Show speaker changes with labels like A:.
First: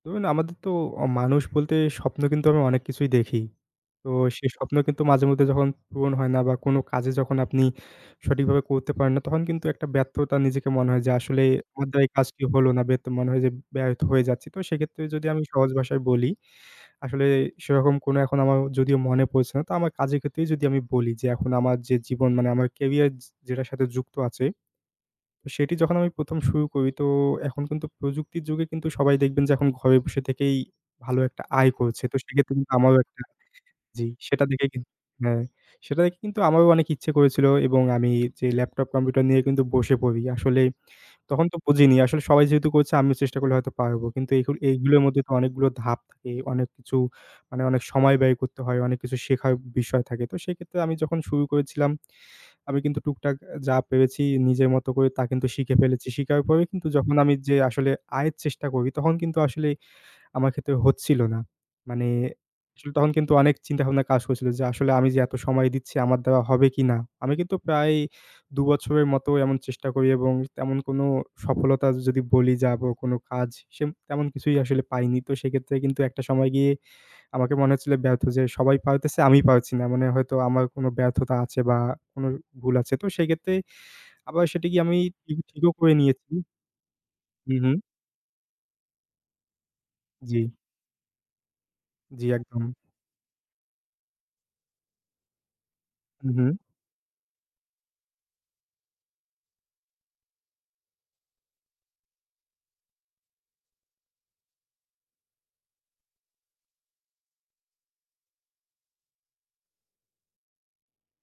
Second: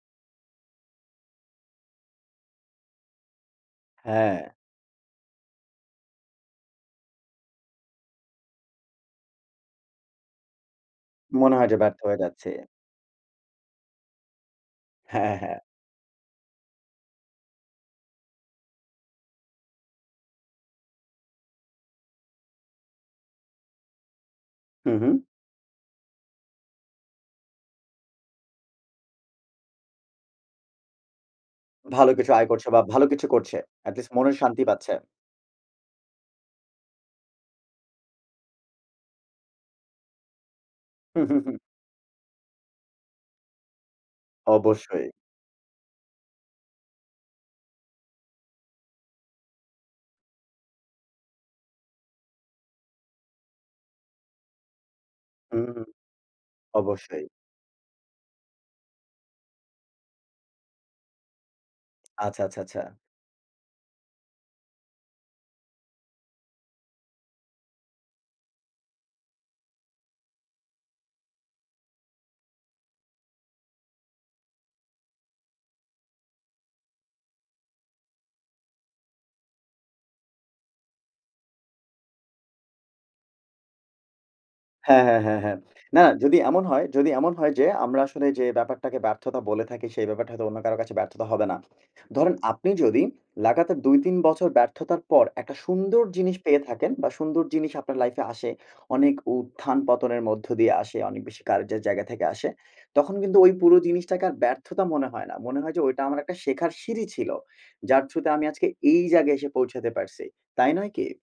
A: ধরুন, আমাদের তো অ মানুষ বলতে স্বপ্ন কিন্তু আমি অনেক কিছুই দেখি, তো সেই
B: হ্যাঁ।
A: স্বপ্ন কিন্তু মাঝে মধ্যে যখন পূরণ হয় না, বা কোনো কাজে যখন আপনি সঠিক ভাবে করতে পারেন না তখন কিন্তু একটা ব্যর্থতা নিজেকে মনে হয় যে, আসলে
B: মনে হয় যে
A: আমার
B: ব্যর্থ
A: দ্বারা এই
B: হয়ে
A: কাজটি
B: যাচ্ছি।
A: হলো না বে তো মনে হয় যে ব্যর্থ হয়ে যাচ্ছি তো সেক্ষেত্রে যদি
B: হ্যাঁ,
A: আমি
B: হ্যাঁ।
A: সহজ ভাষায় বলি, আসলে সেরকম কোনো এখন আমার যদিও মনে পড়ছে না, তো আমার কাজের ক্ষেত্রেই যদি আমি বলি, যে এখন আমার যে জীবন মানে আমার ক্যারিয়ার যে যেটার সাথে যুক্ত আছে
B: হু, হু।
A: সেটি যখন আমি ১ম, শুরু করি তো, এখন কিন্তু প্রযুক্তির যুগে কিন্তু সবাই দেখবেন যে এখন ঘরে বসে থেকেই, ভালো একটা আয় করছে।
B: ভালো
A: তো
B: কিছু আয়
A: সেক্ষেত্রে
B: করছে
A: কিন্তু
B: বা
A: আমারও
B: ভালো
A: একটা
B: কিছু করছে। এট
A: জি
B: লিস্ট মনের
A: সেটা
B: শান্তি
A: দেখে কিন
B: পাচ্ছে।
A: হ্যাঁ সেটা দেখে কিন্তু আমারও অনেক ইচ্ছে করেছিল এবং আমি যে ল্যাপটপ কম্পিউটার নিয়ে কিন্তু বসে পড়ি, আসলে
B: হু, হু,
A: তখন
B: হু।
A: তো বুঝিনি আসলে সবাই যেহেতু করছে আমিও চেষ্টা করলে হয়তো পারবো কিন্তু এগুকু এগুলোর
B: অবশ্যই।
A: মধ্যে তো অনেকগুলো ধাপ থাকে অনেক কিছু মানে অনেক সময় ব্যয় করতে হয় অনেক কিছু শেখার বিষয় থাকে তো সেক্ষেত্রে আমি যখন শুরু করেছিলাম, আমি কিন্তু টুকটাক অ্যা, যা পেরেছি নিজের মতো করে তা কিন্তু শিখে
B: হুম।
A: ফেলেছি শিখাই পারেই কিন্তু যখন
B: অবশ্যই।
A: আমি যেয়ে আসলে আয়ের চেষ্টা করি তখন কিন্তু আসলে আমার ক্ষেত্রে হচ্ছিলো না। মানে
B: আচ্ছা, আচ্ছা, আচ্ছা।
A: আসলে তখন কিন্তু অনেক চিন্তাভাবনা কাজ করছিলো যে আসলে আমি যে এত সময় দিচ্ছি আমার দ্বারা হবে কিনা? আমি কিন্তু প্রায় দু বছরের মতো এমন চেষ্টা করি এবং তেমন কোনো সফলতা যদি বলি যাবো কোনো কাজ সেম তেমন কিছুই আসলে পাইনি তো সেক্ষেত্রে কিন্তু একটা সময় গিয়ে আমাকে মনে হচ্ছিল ব্যর্থ যে সবাই পারতেছে আমি পারছি না। মানে হয়তো আমার কোনো ব্যর্থতা আছে বা কোন ভুল আছে। তো সেক্ষেত্রে আবার সেটিকে আমি
B: হ্যাঁ, হ্যাঁ, হ্যাঁ,
A: কিন্তু
B: হ্যাঁ।
A: ঠিকও করে
B: না
A: নিয়েছি।
B: যদি এমন হয়, যদি এমন হয়
A: হু,
B: যে,
A: হু।
B: আমরা আসলে যে ব্যাপারটাকে ব্যর্থতা বলে থাকি সেই ব্যাপারটা হয়তো
A: জ্বী।
B: অন্য কারো কাছে ব্যর্থতা হবে না।
A: জ্বি,
B: ধরেন আপনি
A: একদম।
B: যদি, লাগাতার ২-৩ বছর ব্যর্থতার পর একটা সুন্দর
A: হু,
B: জিনিস
A: হু।
B: পেয়ে থাকেন বা সুন্দর জিনিস আপনার লাইফে আসে। অনেক উত্থান-পতনের মধ্য দিয়ে আসে, অনেক বেশি কার্যের জায়গা থেকে আসে, তখন কিন্তু ওই পুরো জিনিসটাকে আর ব্যর্থতা মনে হয় না। মনে হয় যে ওইটা আমার একটা শেখার সিঁড়ি ছিল। যার থ্রুগ তে আমি আজকে এই জায়গায় এসে পৌঁছাতে পারছি। তাই নয় কি?